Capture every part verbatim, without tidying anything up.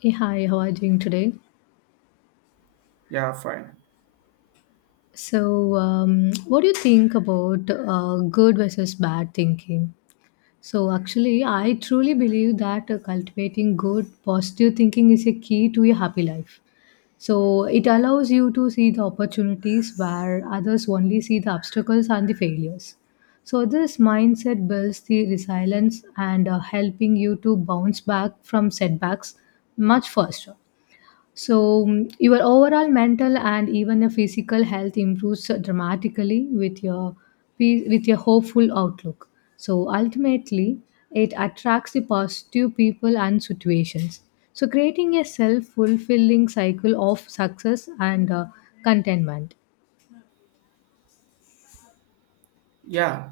Hey, hi, how are you doing today? Yeah, fine. So, um, what do you think about uh, good versus bad thinking? So, actually, I truly believe that uh, cultivating good, positive thinking is a key to a happy life. So, it allows you to see the opportunities where others only see the obstacles and the failures. So, this mindset builds the resilience and uh, helping you to bounce back from setbacks much faster. So, mm, your overall mental and even your physical health improves dramatically with your pe- with your hopeful outlook. So, ultimately, it attracts the positive people and situations. So, creating a self-fulfilling cycle of success and uh, contentment. Yeah,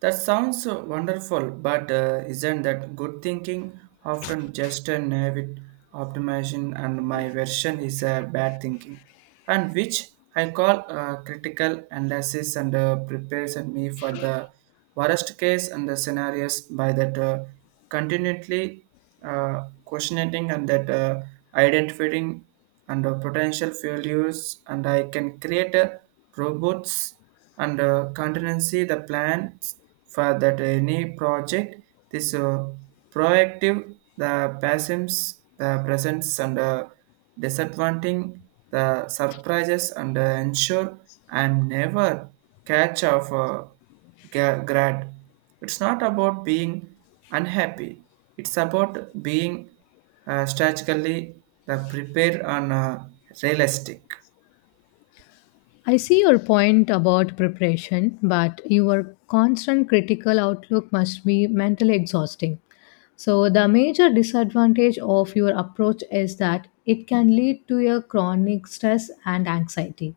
that sounds uh, wonderful, but uh, isn't that good thinking often just a naivety optimization, and my version is a bad thinking, and which I call uh, critical analysis and uh, prepares and me for the worst case and the scenarios by that uh, continually uh, questioning and that uh, identifying and uh, potential failures, and I can create a robots and uh, contingency the plans for that any project. This uh, proactive the pessims the presents and uh, disadvantaging the surprises and uh, ensure I'm never catch of uh, ga- grad. It's not about being unhappy, it's about being uh, strategically the prepared and uh, realistic. I see your point about preparation, but your constant critical outlook must be mentally exhausting. So, the major disadvantage of your approach is that it can lead to a chronic stress and anxiety,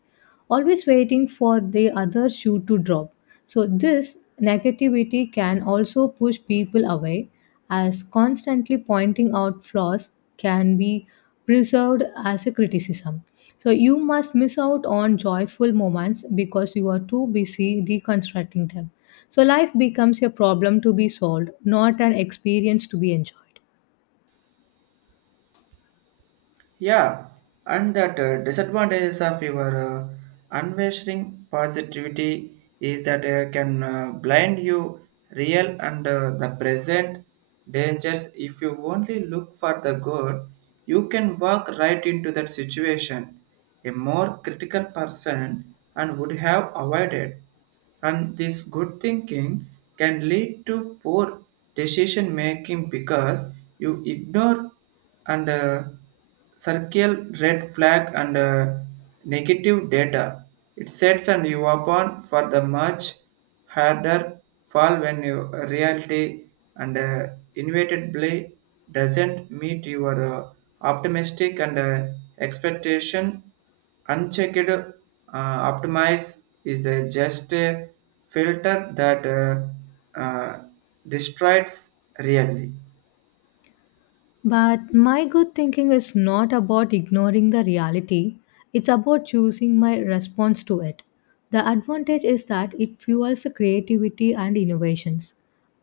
always waiting for the other shoe to drop. So, this negativity can also push people away, as constantly pointing out flaws can be preserved as a criticism. So you must miss out on joyful moments because you are too busy deconstructing them. So life becomes a problem to be solved, not an experience to be enjoyed. Yeah, and that uh, disadvantages of your uh, unwavering positivity is that uh, can uh, blind you real and uh, the present dangers. If you only look for the good, you can walk right into that situation. A more critical person and would have avoided. And this good thinking can lead to poor decision making because you ignore and uh, circle red flag and uh, negative data. It sets and you upon for the much harder fall when your reality and uh, inevitably doesn't meet your uh, optimistic and uh, expectation. Unchecked uh, optimize is a just a filter that uh, uh, destroys really. But my good thinking is not about ignoring the reality, it's about choosing my response to it. The advantage is that it fuels the creativity and innovations.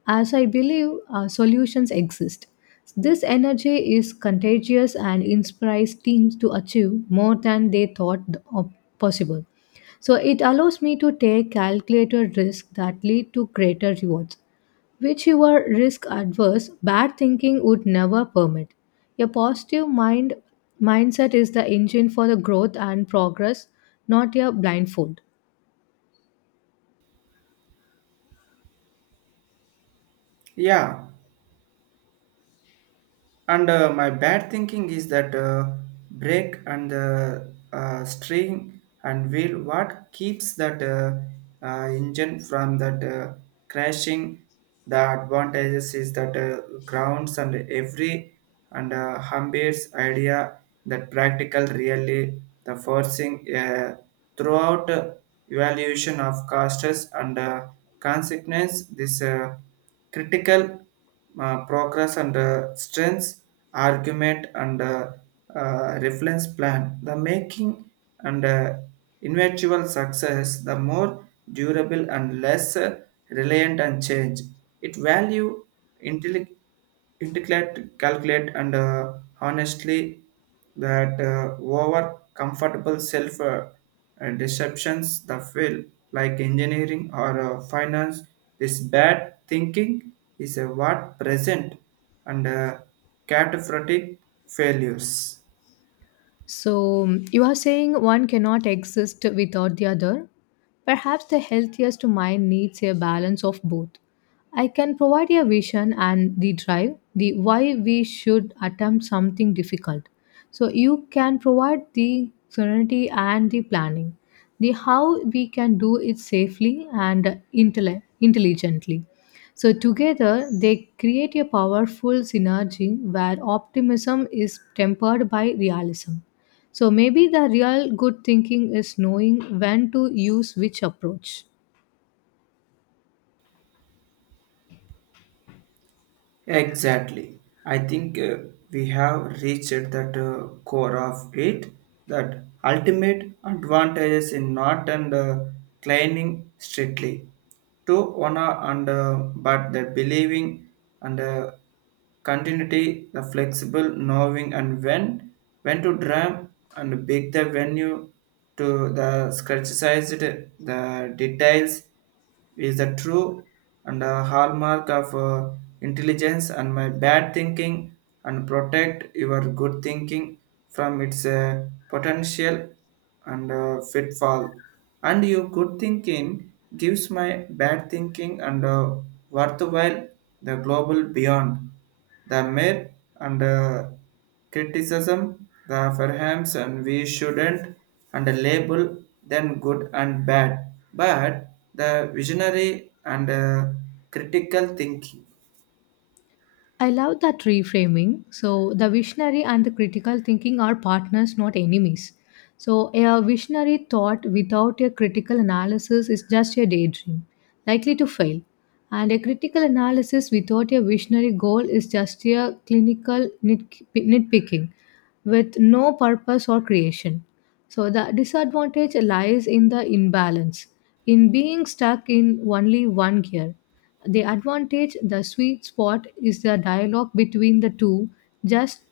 As I believe, uh, solutions exist. This energy is contagious and inspires teams to achieve more than they thought of- possible. So it allows me to take calculated risks that lead to greater rewards which you are risk adverse, bad thinking would never permit. A positive mind mindset is the engine for the growth and progress, not a blindfold. Yeah, and uh, my bad thinking is that uh, brake and the uh, string and wheel what keeps that uh, uh, engine from that uh, crashing. The advantages is that uh, grounds and every and uh, Humbert's idea that practical really the forcing uh, throughout uh, evaluation of costs and uh, consequence. This uh, critical uh, progress and uh, strengths argument and uh, uh, reference plan the making and uh, eventual success the more durable and less uh, reliant on change. It value intelligence integrate, calculate, and uh, honestly, that uh, over comfortable self uh, uh, deceptions, the field like engineering or uh, finance, this bad thinking is a what present and uh, catastrophic failures. So, um, you are saying one cannot exist without the other? Perhaps the healthiest mind needs a balance of both. I can provide a vision and the drive, the why we should attempt something difficult. So, you can provide the serenity and the planning, the how we can do it safely and intelli- intelligently. So, together they create a powerful synergy where optimism is tempered by realism. So maybe the real good thinking is knowing when to use which approach. Exactly. I think uh, we have reached that uh, core of it, that ultimate advantages in not and uh, climbing strictly to honor and uh, but the believing and uh, continuity, the flexible knowing and when when to drum and pick the venue to the scratchized the details is the true and a hallmark of uh, intelligence, and my bad thinking and protect your good thinking from its uh, potential and uh, fitfall. And your good thinking gives my bad thinking and uh, worthwhile the global beyond. The myth and uh, criticism, the perhaps and we shouldn't and label then good and bad, but the visionary and uh, critical thinking. I love that reframing. So, the visionary and the critical thinking are partners, not enemies. So, a visionary thought without a critical analysis is just a daydream, likely to fail. And a critical analysis without a visionary goal is just a clinical nitp- nitpicking with no purpose or creation. So, the disadvantage lies in the imbalance, in being stuck in only one gear. The advantage, the sweet spot, is the dialogue between the two, just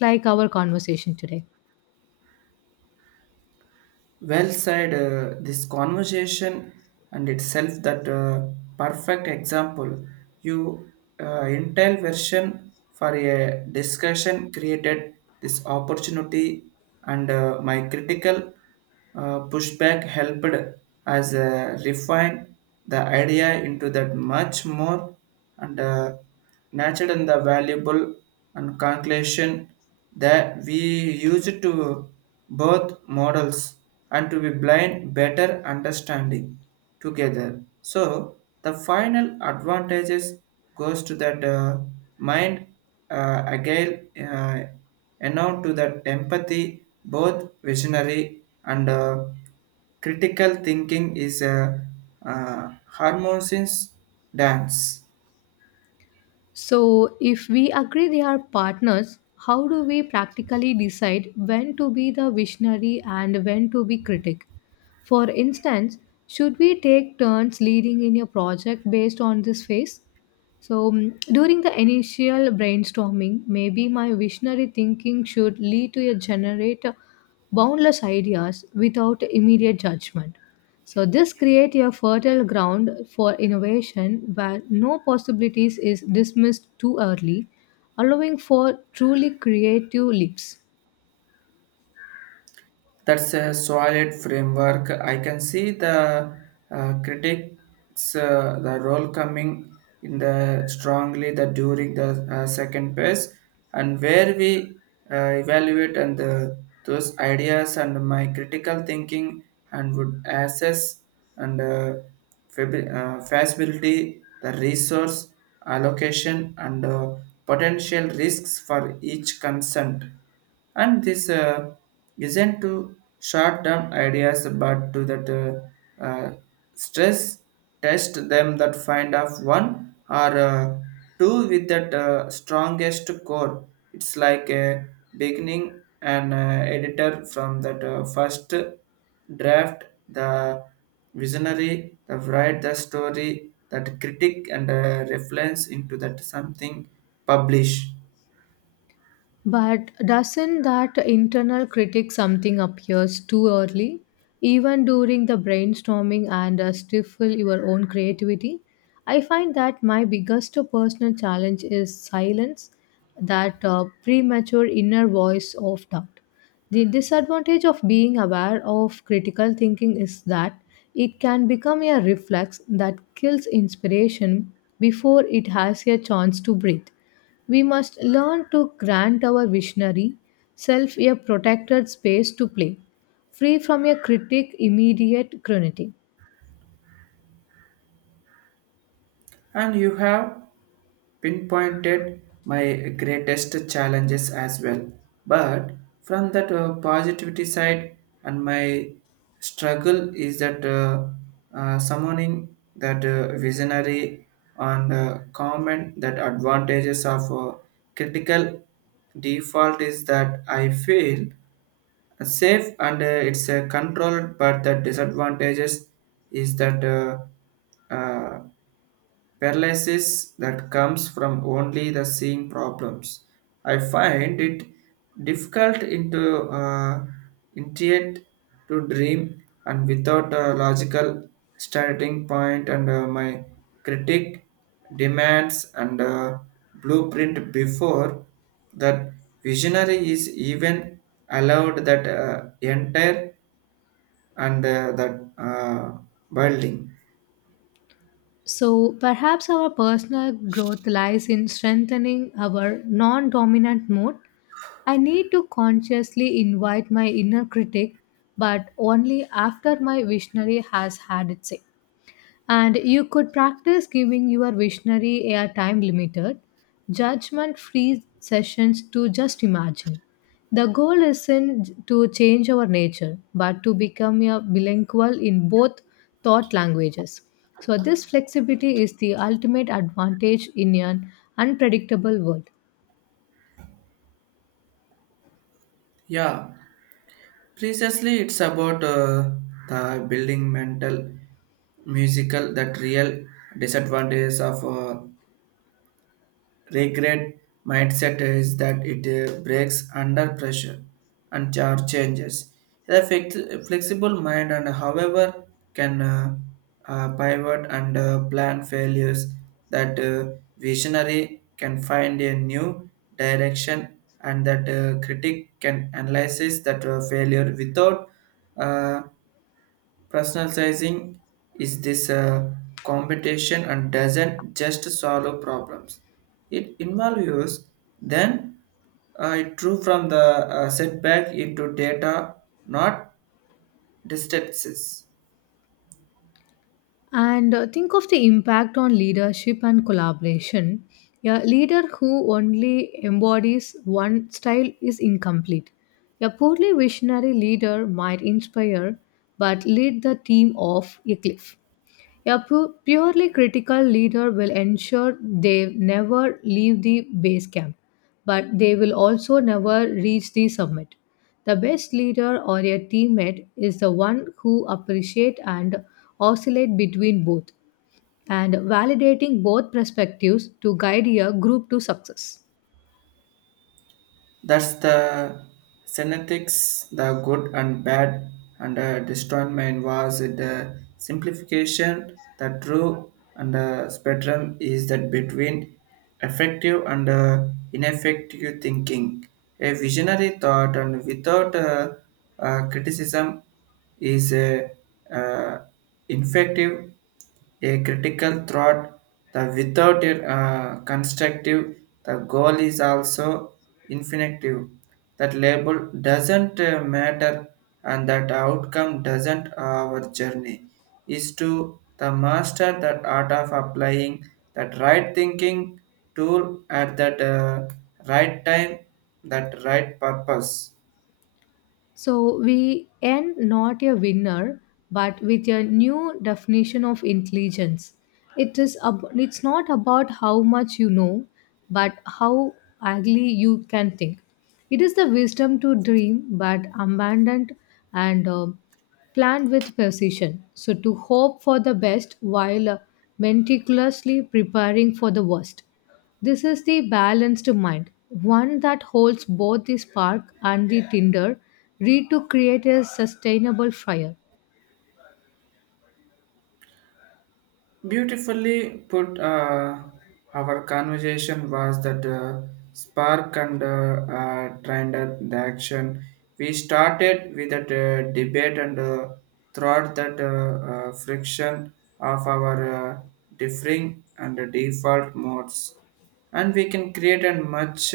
like our conversation today. Well said. Uh, this conversation and itself that uh, perfect example. You uh, Intel version for a discussion created this opportunity, and uh, my critical uh, pushback helped as uh, refine the idea into that much more and uh, natural and the valuable and conclusion that we used to both models and to be blind better understanding together. So the final advantages goes to that uh, mind uh, again uh, and on to that empathy. Both visionary and uh, critical thinking is a uh, harmonious dance. So, if we agree they are partners, how do we practically decide when to be the visionary and when to be critic? For instance, should we take turns leading in a project based on this phase? So, mm, during the initial brainstorming, maybe my visionary thinking should lead to a generate boundless ideas without immediate judgment. So, this creates a fertile ground for innovation where no possibilities is dismissed too early, allowing for truly creative leaps. That's a solid framework. I can see the uh, critics, uh, the role coming in the strongly the during the uh, second phase, and where we uh, evaluate and the, those ideas, and my critical thinking and would assess and uh, fab- uh, feasibility, the resource allocation and uh, potential risks for each consent. And this uh, isn't to short-term ideas, but to that uh, uh, stress test them, that find of one or uh, two with that uh, strongest core. It's like a beginning an uh, editor from that uh, first draft. The visionary the write the story, that critic and uh, reference into that something publish. But doesn't that internal critic something appears too early, even during the brainstorming and uh, stifle your own creativity? I find that my biggest personal challenge is silence, that uh, premature inner voice of doubt. The disadvantage of being aware of critical thinking is that it can become a reflex that kills inspiration before it has a chance to breathe. We must learn to grant our visionary self a protected space to play, free from a critic immediate cruelty. And you have pinpointed my greatest challenges as well. But from that uh, positivity side, and my struggle is that uh, uh, summoning that uh, visionary and uh, comment. That advantages of uh, critical default is that I feel safe and uh, it's uh, controlled, but the disadvantages is that. Uh, uh, Paralysis that comes from only the seeing problems. I find it difficult into uh, intuit to dream and without a logical starting point, and uh, my critic demands and uh, blueprint before that visionary is even allowed that uh, enter and uh, that uh, building. So perhaps our personal growth lies in strengthening our non dominant mode. I need to consciously invite my inner critic, but only after my visionary has had its say. And you could practice giving your visionary a time limited, judgment free sessions to just imagine. The goal isn't to change our nature, but to become a bilingual in both thought languages. So, this flexibility is the ultimate advantage in an unpredictable world. Yeah. Precisely, it's about uh, the building mental musical. That real disadvantages of uh, Regret mindset is that it uh, breaks under pressure and char- changes. The flex- flexible mind, and however, can uh, uh, pivot and uh, plan failures. That uh, visionary can find a new direction, and that uh, critic can analyze that uh, failure without uh, Personalizing. Is this a competition? And doesn't just solve problems. It involves then uh, it drew from the uh, setback into data, not distances. And uh, think of the impact on leadership and collaboration. A leader who only embodies one style is incomplete. A poorly visionary leader might inspire but lead the team off a cliff. A pu- purely critical leader will ensure they never leave the base camp, but they will also never reach the summit. The best leader or a teammate is the one who appreciate and oscillate between both and validating both perspectives to guide a group to success. That's the synetics, the good and bad, and uh, destroyment was the simplification. The true and the spectrum is that between effective and uh, ineffective thinking. A visionary thought and without uh, uh, criticism is uh, uh, ineffective. A critical thought the without a uh, constructive, the goal is also infinitive. That label doesn't uh, matter, and that outcome doesn't our journey is to the master that art of applying that right thinking tool at that uh, right time, that right purpose. So we end not a winner, but with a new definition of intelligence. It is ab- it's not about how much you know, but how ugly you can think. It is the wisdom to dream, but abandoned and um planned with precision. So to hope for the best while uh, meticulously preparing for the worst. This is the balanced mind, one that holds both the spark and the tinder, read to create a sustainable fire. Beautifully put. Uh, our conversation was that uh, spark and uh, uh, trend and the action. We started with that uh, debate and uh, throughout that uh, uh, friction of our uh, differing and default modes, and we can create a much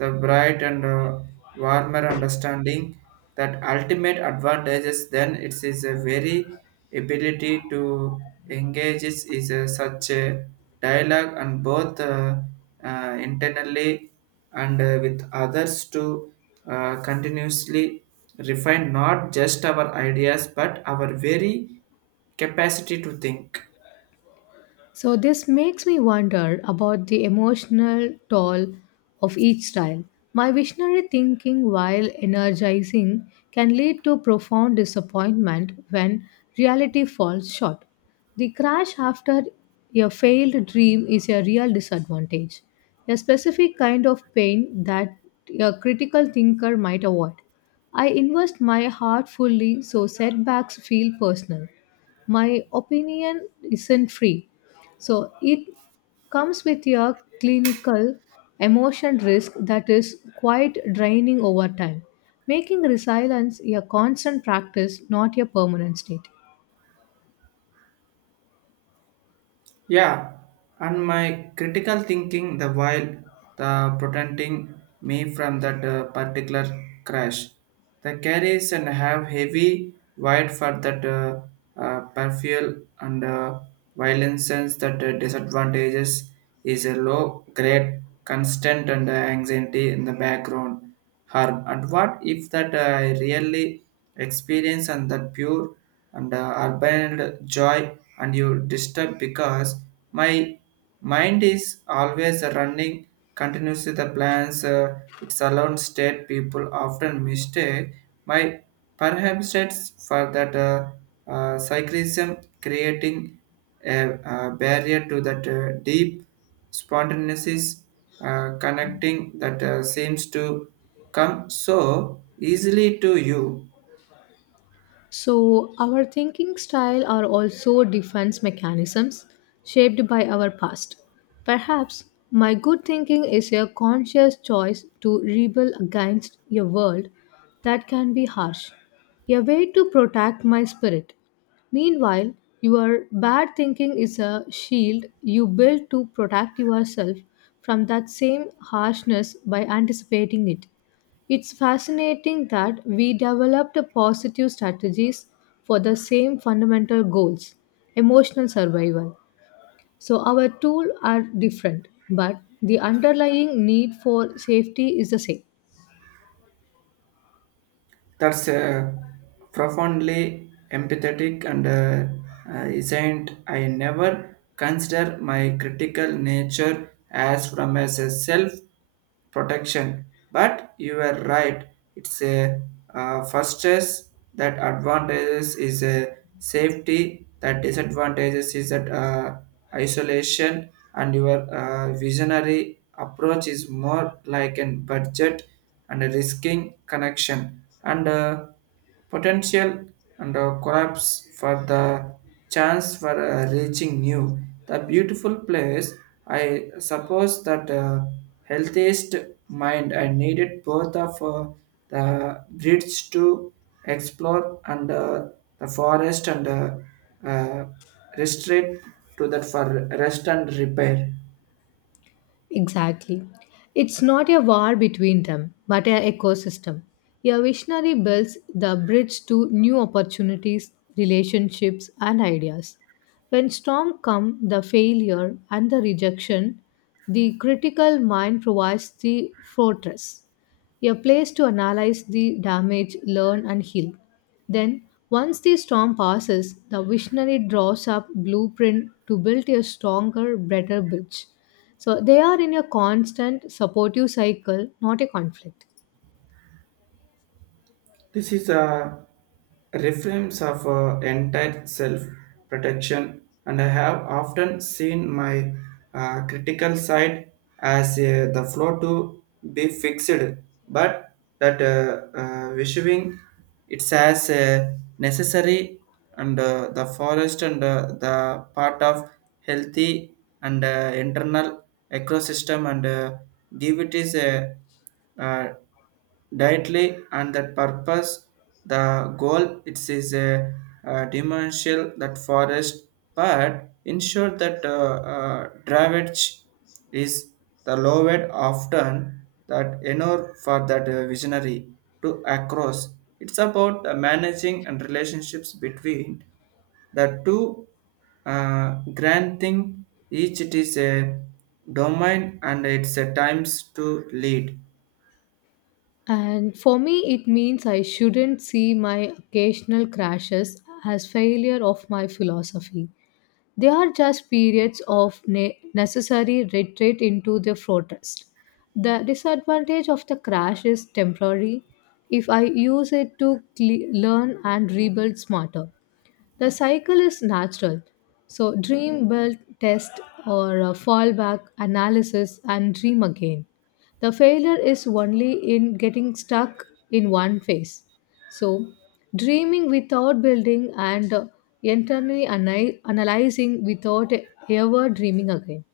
the bright and uh, warmer understanding. That ultimate advantages then it is a very ability to engage is, is a, such a dialogue and both uh, uh, internally and uh, with others to uh, continuously refine not just our ideas but our very capacity to think. So this makes me wonder about the emotional toll of each style. My visionary thinking while energizing can lead to profound disappointment when reality falls short. The crash after a failed dream is a real disadvantage, a specific kind of pain that a critical thinker might avoid. I invest my heart fully so setbacks feel personal. My opinion isn't free. So it comes with your clinical emotion risk that is quite draining over time, making resilience a constant practice, not a permanent state. Yeah, and my critical thinking the while the protecting me from that uh, particular crash. The carries and have heavy wide for that uh, uh, perfuel and uh, violence sense. That uh, disadvantages is a low grade constant and uh, anxiety in the background harm. And what if that uh, I really experience and that pure and uh, urban joy and you disturb because my mind is always running continuously the plans uh, its alone state. People often mistake my perhaps it's for that uh, uh, cyclism, creating a uh barrier to that uh, deep spontaneous uh, connecting that uh, seems to come so easily to you. So, our thinking style are also defense mechanisms shaped by our past. Perhaps my good thinking is a conscious choice to rebel against a world that can be harsh, a way to protect my spirit. Meanwhile, your bad thinking is a shield you build to protect yourself from that same harshness by anticipating it. It's fascinating that we developed positive strategies for the same fundamental goals, emotional survival. So our tools are different, but the underlying need for safety is the same. That's uh, profoundly empathetic and uh, uh, isn't. I never consider my critical nature as from as a self protection. But you are right. It's a uh, first is that advantages is a safety. That disadvantages is that uh, isolation. And your uh, visionary approach is more like an budget and risking connection and uh, potential and uh, collapse for the chance for uh, reaching new the beautiful place. I suppose that uh, healthiest mind I needed both of uh, the bridge to explore and uh, the forest and uh, uh, restrict to that for rest and repair. Exactly. It's not a war between them, but an ecosystem. A visionary builds the bridge to new opportunities, relationships, and ideas. When storm come, the failure and the rejection, the critical mind provides the fortress a place to analyze the damage, learn, and heal. Then, once the storm passes, the visionary draws up blueprint to build a stronger, better bridge. So they are in a constant supportive cycle, not a conflict. This is a reference of uh, entire self protection, and I have often seen my uh, critical side as uh, the flow to be fixed, but that uh, uh, wishing it's as uh, necessary and uh, the forest and uh, the part of healthy and uh, internal ecosystem and uh, give it is a uh, directly and that purpose. The goal it is a, uh dimensional that forest, but ensure that uh, uh, drawage is the lowered often that enor for that uh, visionary to across. It's about uh, managing and relationships between the two uh, grand thing. Each it is a domain and it's a times to lead. And for me, it means I shouldn't see my occasional crashes as failure of my philosophy. They are just periods of ne- necessary retreat into the fortress. The disadvantage of the crash is temporary if I use it to cle- learn and rebuild smarter. The cycle is natural. So, dream, build, test, or uh, fall back, analysis, and dream again. The failure is only in getting stuck in one phase. So, dreaming without building and uh, internally ana- analyzing without ever dreaming again.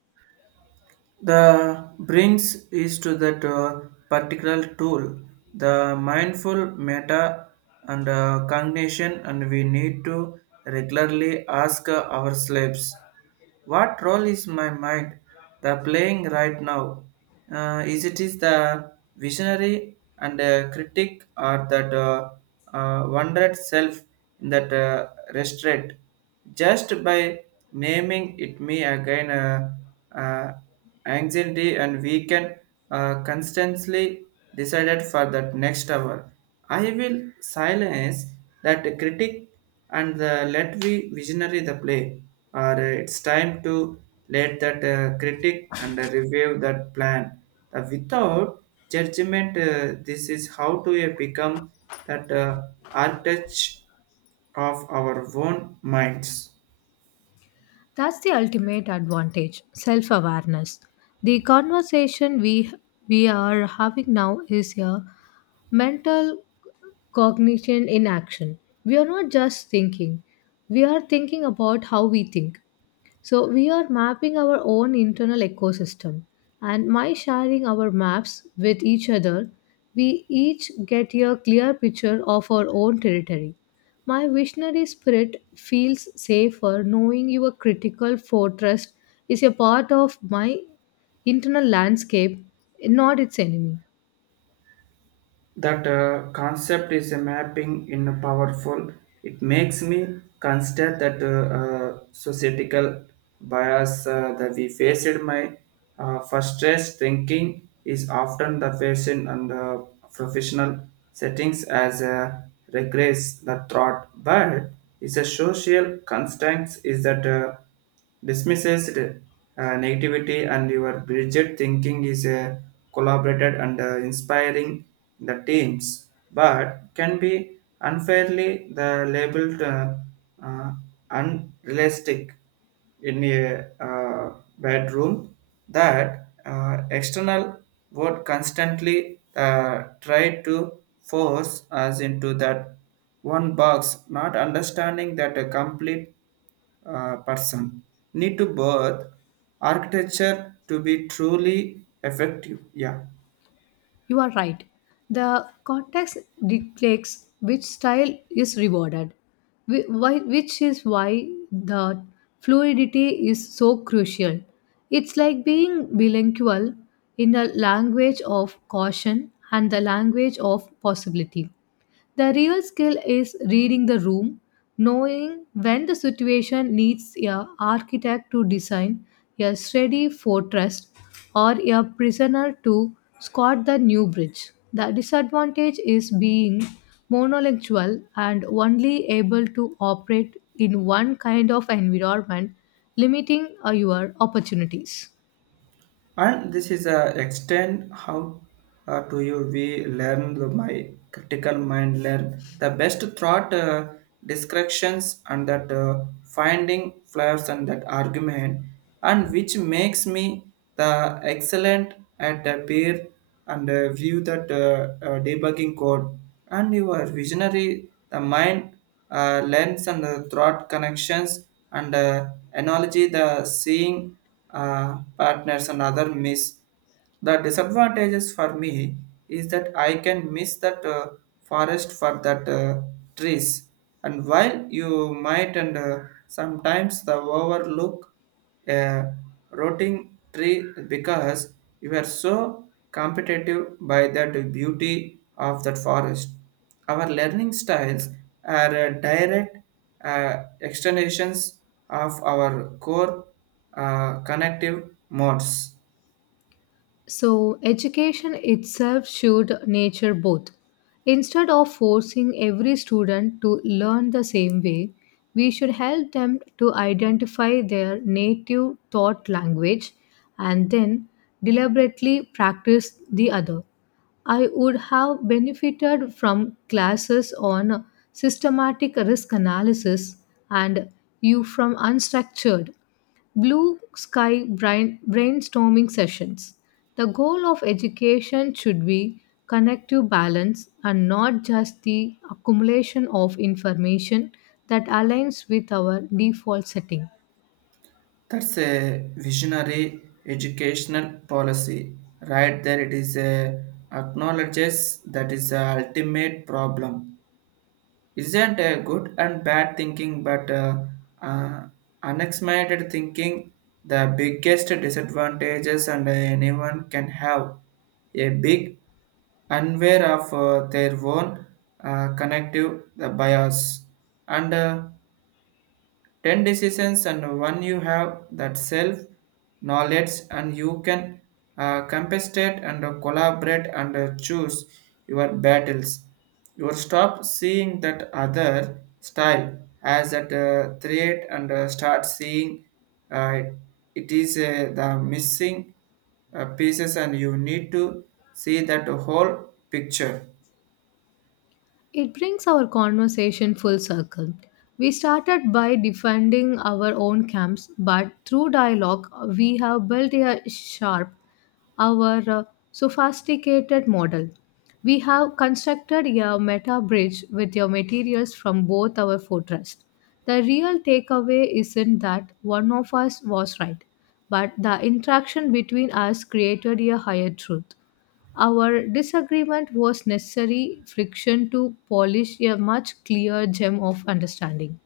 The brings is to that uh, particular tool, the mindful meta and uh, cognition, and we need to regularly ask uh, ourselves, what role is my mind the playing right now? Uh, is it is the visionary and uh, critic, or that uh, uh, wondered self in that uh, restraint? Just by naming it may again uh, uh, anxiety, and we can uh, constantly decided for that next hour. I will silence that critic and the let we visionary the play, or uh, it's time to let that uh, critic and uh, review that plan. The without judgment, uh, this is how to uh, become that uh, architect of our own minds. That's the ultimate advantage, self awareness. The conversation we, we are having now is a mental cognition in action. We are not just thinking, we are thinking about how we think. So we are mapping our own internal ecosystem and by sharing our maps with each other, we each get a clear picture of our own territory. My visionary spirit feels safer knowing your critical fortress is a part of my internal landscape, not its enemy. That uh, concept is a mapping in a powerful. It makes me consider that uh, uh, societal bias uh, that we faced. My uh, first stress thinking is often the fashion and the professional settings as a regress the thought, but is a social constraint is that uh, dismisses the, uh, negativity and your rigid thinking is uh, collaborated and uh, inspiring the teams but can be unfairly the labeled uh, uh, unrealistic in a uh, bedroom that uh, external world constantly uh, try to force us into that one box, not understanding that a complete uh, person need to birth architecture to be truly effective. Yeah. You are right. The context dictates which style is rewarded, whi- why- which is why the fluidity is so crucial. It's like being bilingual in the language of caution and the language of possibility. The real skill is reading the room, knowing when the situation needs a architect to design a sturdy fortress or a prisoner to squat the new bridge. The disadvantage is being monolingual and only able to operate in one kind of environment, limiting uh, your opportunities. And this is a extend how uh, do you we learn the my critical mind learn the best thought uh, descriptions and that uh, finding flaws and that argument and which makes me the excellent at the peer and uh, view that uh, uh, debugging code and your visionary the mind uh, lens and the throat connections and uh, analogy the seeing uh, partners and other miss the disadvantages for me is that I can miss that uh, forest for that uh, trees and while you might and uh, sometimes the overlook a rotting tree because you are so competitive by that beauty of that forest our learning styles are uh, direct uh, extensions of our core uh, connective modes. So, education itself should nature both. Instead of forcing every student to learn the same way, we should help them to identify their native thought language and then deliberately practice the other. I would have benefited from classes on systematic risk analysis and you from unstructured Blue Sky brain- Brainstorming Sessions. The goal of education should be connective balance and not just the accumulation of information that aligns with our default setting. That's a visionary educational policy. Right there, it is a acknowledges that is the ultimate problem isn't a good and bad thinking but uh, uh, unexamined thinking the biggest disadvantages and anyone can have a big unaware of uh, their own uh, connective the bias and uh, ten decisions and one you have that self knowledge and you can uh, compensate and uh, collaborate and uh, choose your battles. You will stop seeing that other style as a uh, threat and uh, start seeing uh, it is uh, the missing uh, pieces and you need to see that whole picture It brings our conversation full circle. We started by defending our own camps, but through dialogue, we have built a sharp, our uh, sophisticated model. We have constructed a meta bridge with your materials from both our fortress. The real takeaway isn't that one of us was right, but the interaction between us created a higher truth. Our disagreement was necessary friction to polish a much clearer gem of understanding.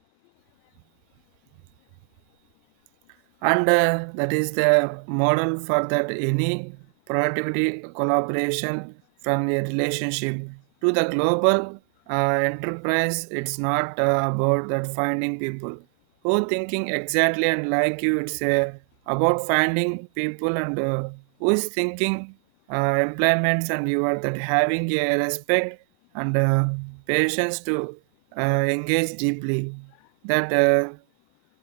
and uh, that is the model for that any productivity collaboration from a relationship to the global uh, enterprise. It's not uh, about that finding people who thinking exactly and like you. It's uh, about finding people and uh, who is thinking uh, employments and you are that having a respect and uh, patience to uh, engage deeply that uh,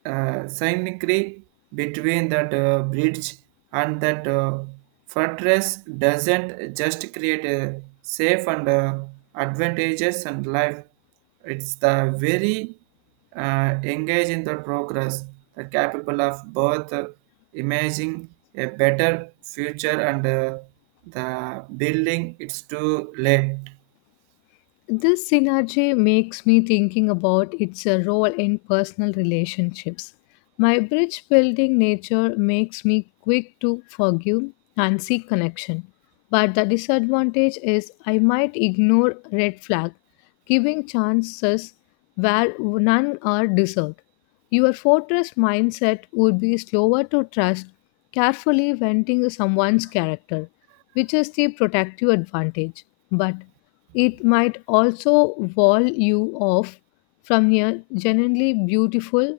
uh, significantly between that uh, bridge and that uh, fortress doesn't just create a safe and uh, advantages and life. It's the very uh, engage in the progress the capable of both uh, imagining a better future and uh, the building it's too late. This synergy makes me thinking about its uh, role in personal relationships. My bridge building nature makes me quick to forgive and seek connection. But the disadvantage is I might ignore red flag, giving chances where none are deserved. Your fortress mindset would be slower to trust, carefully venting someone's character, which is the protective advantage. But it might also wall you off from your genuinely beautiful,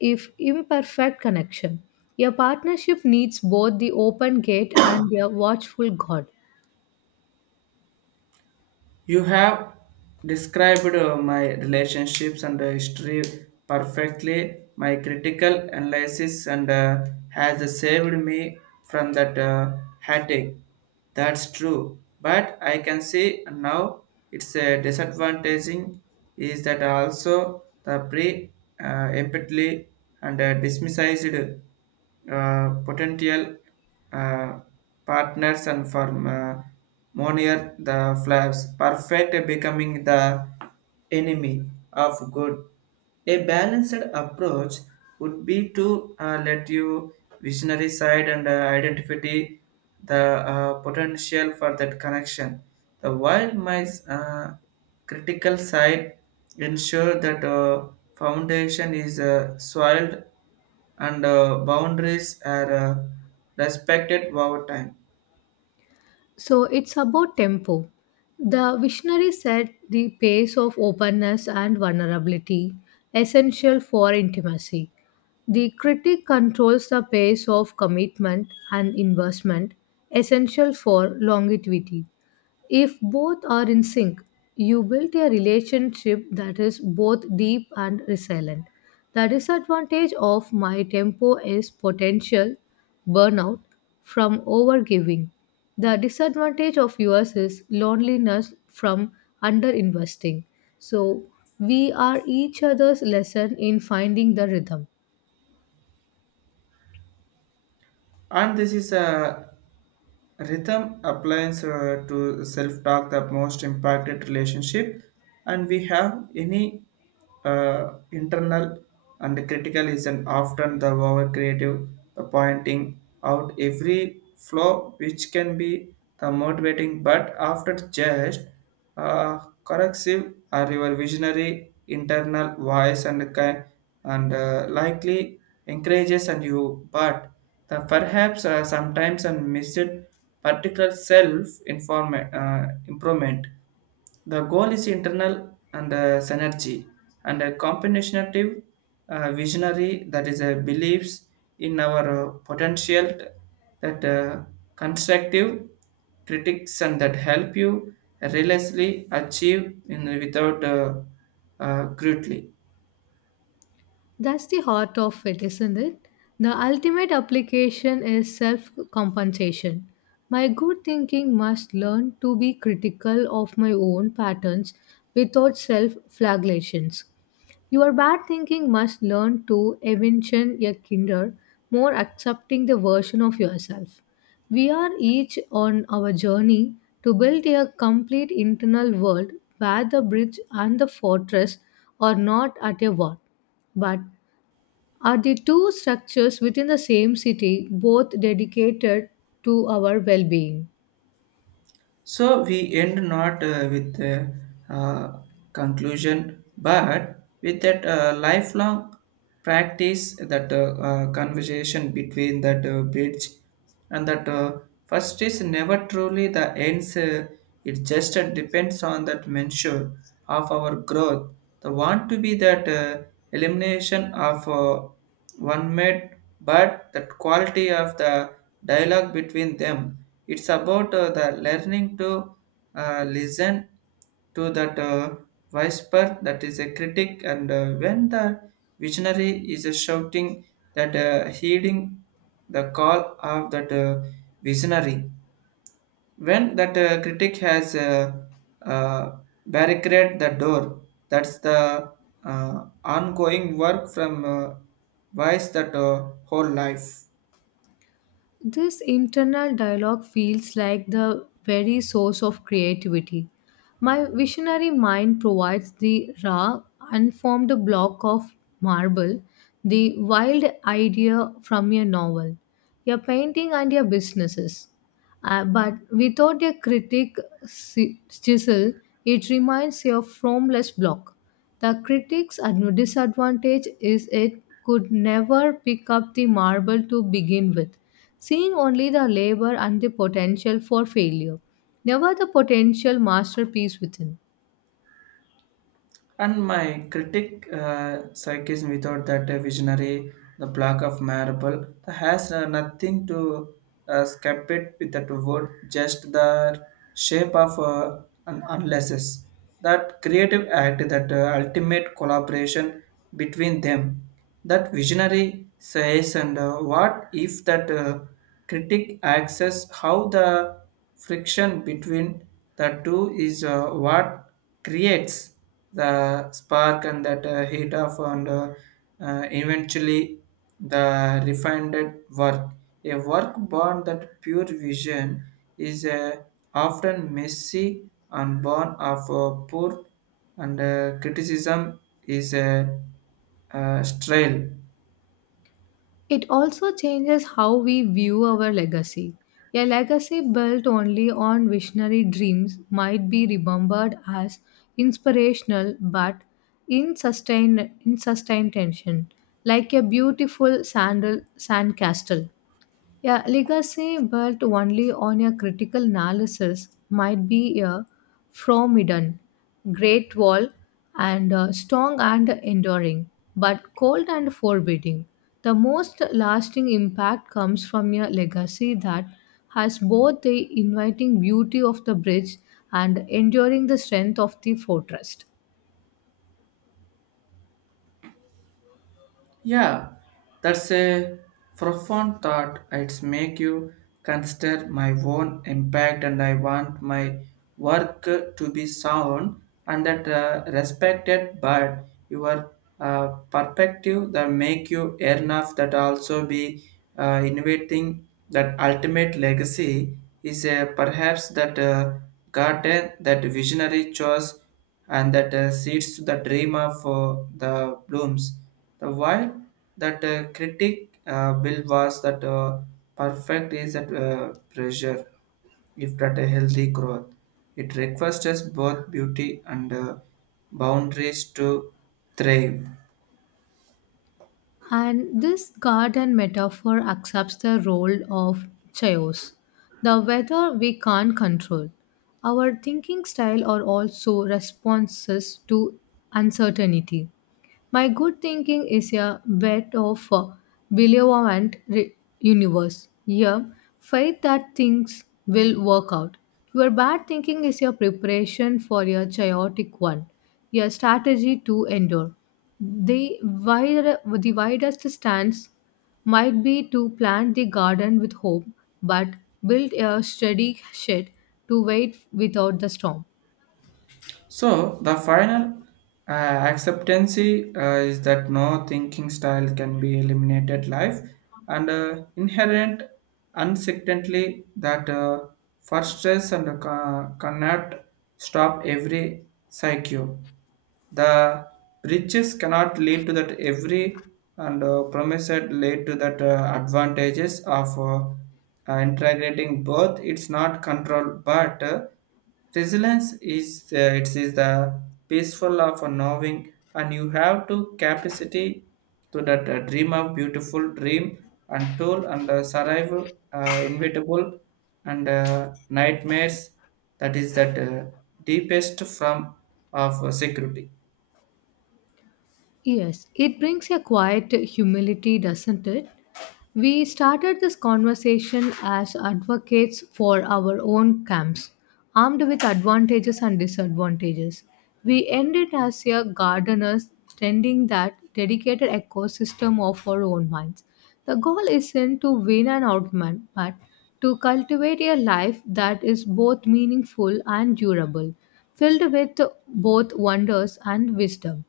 if imperfect, connection. Your partnership needs both the open gate and your watchful God. You have described uh, my relationships and uh, history perfectly. My critical analysis and uh, has saved me from that uh, headache. That's true. But I can see now it's a disadvantaging is that also the pre uh, empathy and uh, dismissed uh, potential uh, partners and for uh, Monier the flaws, perfect becoming the enemy of good. A balanced approach would be to uh, let you visionary side and uh, identify the uh, potential for that connection. The while my uh, critical side ensure that uh, foundation is uh, soiled and uh, boundaries are uh, respected over time. So it's about tempo. The visionary set the pace of openness and vulnerability, essential for intimacy. The critic controls the pace of commitment and investment, essential for longevity. If both are in sync, you build a relationship that is both deep and resilient. The disadvantage of my tempo is potential burnout from overgiving. The disadvantage of yours is loneliness from underinvesting. So, we are each other's lesson in finding the rhythm. And this is a rhythm applies uh, to self-talk the most impacted relationship and we have any uh, internal and critical is an often the over creative the pointing out every flaw which can be the motivating but after just uh, corrective are your visionary internal voice and ki- and uh, likely encourages and you but the perhaps uh, sometimes and missed particular self inform uh, improvement the goal is internal and uh, synergy and a combinational uh, visionary that is a beliefs in our uh, potential that uh, constructive critics and that help you relentlessly achieve in without uh, uh, crudely. That's the heart of it, isn't it? The ultimate application is self compensation. My good thinking must learn to be critical of my own patterns without self flagellations. Your bad thinking must learn to eventually a kinder, more accepting the version of yourself. We are each on our journey to build a complete internal world where the bridge and the fortress are not at a war, but are the two structures within the same city, both dedicated to our well being. So we end not uh, with a uh, conclusion, but with that uh, lifelong practice, that uh, uh, conversation between that uh, bridge and that uh, first is never truly the ends. Uh, it just uh, depends on that measure of our growth. The want to be that uh, elimination of uh, one made, but the quality of the dialogue between them. It's about uh, the learning to uh, listen to that uh, whisper that is a critic, and uh, when the visionary is uh, shouting that uh, heeding the call of that uh, visionary when that uh, critic has uh, uh, barricaded the door. That's the uh, ongoing work from uh, vice that uh, whole life. This internal dialogue feels like the very source of creativity. My visionary mind provides the raw, unformed block of marble, the wild idea from your novel, your painting, and your businesses. Uh, but without a critic si- chisel, it remains a formless block. The critic's ad- disadvantage is it could never pick up the marble to begin with, seeing only the labor and the potential for failure, never the potential masterpiece within. And my critic uh, psychism without that uh, visionary, the block of marble, that has uh, nothing to uh, skip it with that word, just the shape of uh, an unlesses. That creative act, that uh, ultimate collaboration between them, that visionary says, and uh, what if that uh, critic access how the friction between the two is uh, what creates the spark and that uh, heat of and uh, uh, eventually the refined work. A work born that pure vision is uh, often messy and born of uh, poor and uh, criticism is a uh, uh, strail. It also changes how we view our legacy. A legacy built only on visionary dreams might be remembered as inspirational but in sustained, in sustained tension, like a beautiful sandal, sand castle. Yeah, legacy built only on a critical analysis might be a formidable, great wall, and uh, strong and enduring, but cold and forbidding. The most lasting impact comes from a legacy that has both the inviting beauty of the bridge and enduring the strength of the fortress. Yeah, that's a profound thought. It's make you consider my own impact and I want my work to be sound and that uh, respected but your uh, perspective that make you enough that also be uh, innovating that ultimate legacy is uh, perhaps that uh, garden that visionary choice and that uh, seeds to the dream of uh, the blooms the while that uh, critic uh, Bill was that uh, perfect is that uh, pressure, if that a healthy growth, it requires us both beauty and uh, boundaries to thrive. And this garden metaphor accepts the role of chaos, the weather we can't control. Our thinking style are also responses to uncertainty. My good thinking is a bet of a believant re- universe. Yeah, faith that things will work out. Your bad thinking is your preparation for your chaotic one, your strategy to endure. The, wide, the widest stance might be to plant the garden with hope, but build a steady shed to wait without the storm. So the final uh, acceptancy uh, is that no thinking style can be eliminated life and uh, inherent uncertainty that uh, for stress and uh, cannot stop every psyche the riches cannot lead to that every and uh, promised lead to that uh, advantages of uh, uh, integrating both. It's not control but uh, resilience is uh, it is the peaceful of a knowing and you have to capacity to that uh, dream of beautiful dream and tool and uh, survive uh, inevitable and uh, nightmares that is that uh, deepest form of security. Yes, it brings a quiet humility, doesn't it? We started this conversation as advocates for our own camps, armed with advantages and disadvantages. We ended as a gardeners tending that dedicated ecosystem of our own minds. The goal isn't to win an argument, but to cultivate a life that is both meaningful and durable, filled with both wonders and wisdom.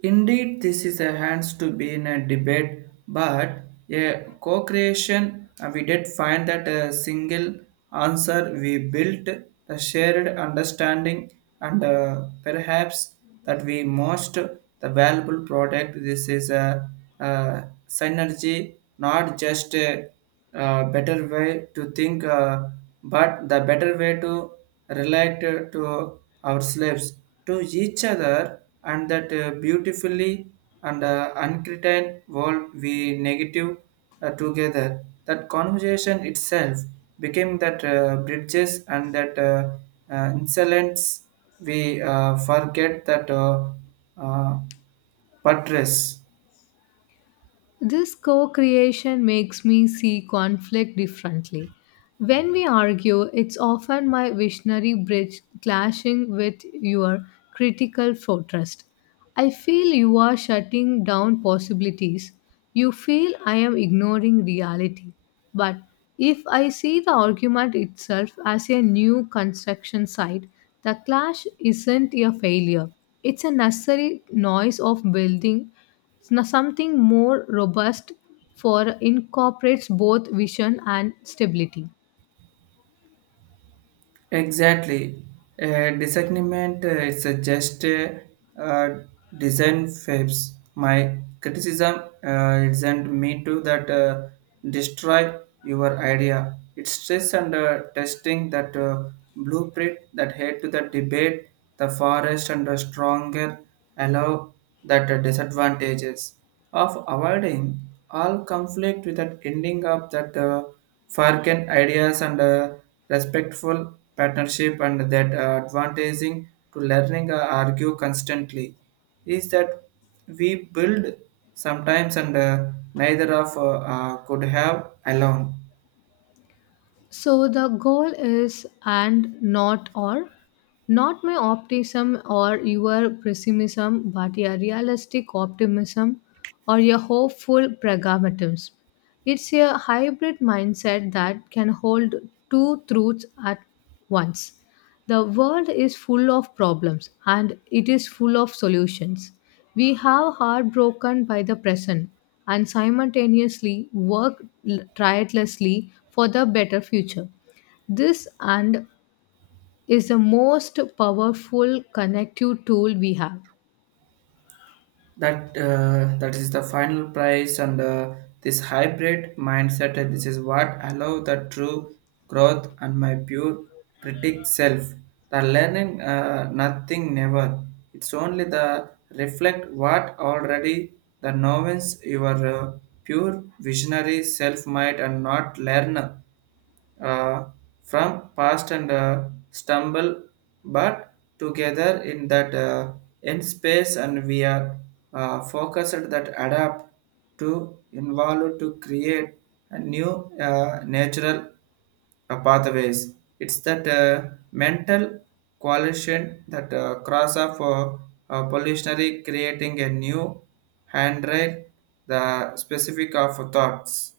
Indeed, this is a hands to be in a debate, but a co-creation uh, we did find that a single answer we built a shared understanding and uh, perhaps that we most the valuable product. This is a, uh synergy, not just a, uh better way to think, uh, but the better way to related to our slaves to each other and that uh, beautifully and uh, uncritical world we negative uh, together that conversation itself became that uh, bridges and that uh, uh, insolence we uh, forget that uh, uh, buttress. This co creation makes me see conflict differently. When we argue, it's often my visionary bridge clashing with your critical fortress. I feel you are shutting down possibilities. You feel I am ignoring reality. But if I see the argument itself as a new construction site, the clash isn't a failure. It's a necessary noise of building now, something more robust for incorporates both vision and stability. Exactly. Uh, disagreement uh, is a just uh, uh, design fabs. My criticism uh, isn't meant to that uh, destroy your idea. It's stress and uh, testing that uh, blueprint that head to the debate, the forest and the stronger allow that uh, disadvantages of avoiding all conflict without ending up that uh, forgotten ideas and uh, respectful partnership and that uh, advantaging to learning uh, argue constantly is that we build sometimes and uh, neither of uh, uh, could have alone So the goal is and not or not my optimism or your pessimism, but a realistic optimism or a hopeful pragmatism. It's a hybrid mindset that can hold two truths at once. The world is full of problems and it is full of solutions. We have heartbroken by the present and simultaneously work l- tirelessly for the better future. This and is the most powerful connective tool we have. that uh, that is the final price and uh, this hybrid mindset and this is what allow the true growth and my pure critic self the learning uh, nothing never it's only the reflect what already the novels your uh, pure visionary self might and not learn uh, from past and uh, stumble, but together in that uh, in space, and we are uh, focused that adapt to involve to create a new uh, natural uh, pathways. It's that uh, mental coalition that uh, cross of uh, uh, pollutionary creating a new handrail, the specific of thoughts.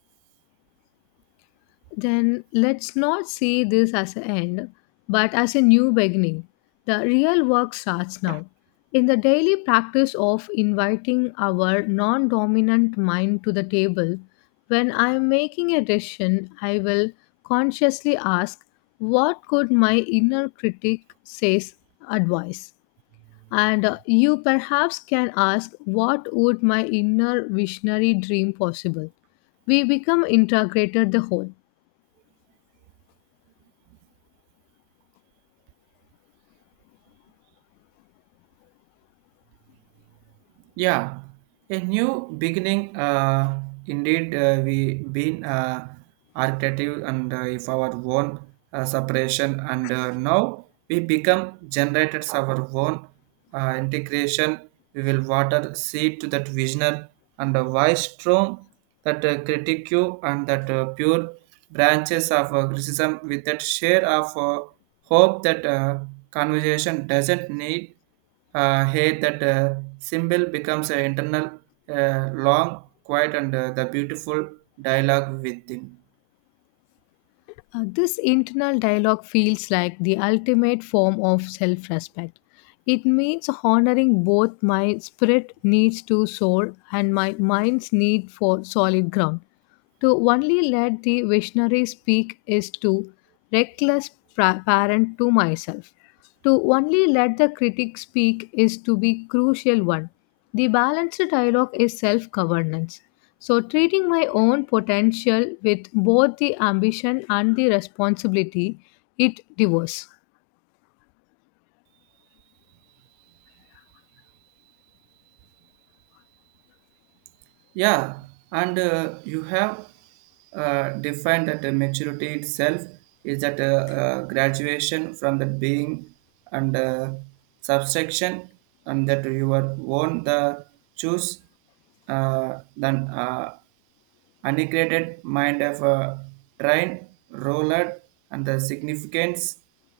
Then let's not see this as an end, but as a new beginning. The real work starts now. In the daily practice of inviting our non dominant mind to the table, when I am making a decision, I will consciously ask, what could my inner critic says advice? And uh, you perhaps can ask, what would my inner visionary dream possible? We become integrated the whole. Yeah, a new beginning. Uh, indeed, uh, we been uh, architective and uh, if our own uh, separation, and uh, now we become generated our own uh, integration. We will water seed to that visionary and a wise strong that uh, critique you and that uh, pure branches of uh, criticism with that share of uh, hope that uh, conversation doesn't need uh, hey that uh, symbol becomes an internal uh, long quiet and uh, the beautiful dialogue within. Uh, this internal dialogue feels like the ultimate form of self respect. It means honoring both my spirit needs to soar and my mind's need for solid ground. To only let the visionary speak is to reckless pra- parent to myself. To only let the critic speak is to be crucial one. The balanced dialogue is self-governance. So treating my own potential with both the ambition and the responsibility it devours. Yeah, and uh, you have uh, defined that the maturity itself is that uh, uh, graduation from the being and uh, subtraction and that you are own the choose uh, than uh, unequated mind of a train roller and the significance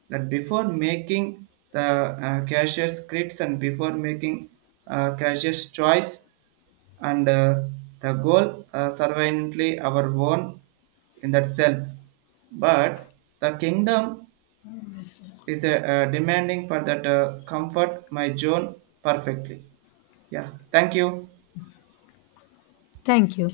that before making the uh, cautious scripts and before making uh, cautious choice and uh, the goal uh, survivantly our own in that self but the kingdom is uh, uh, demanding for that uh, comfort my zone perfectly. Yeah, thank you. Thank you.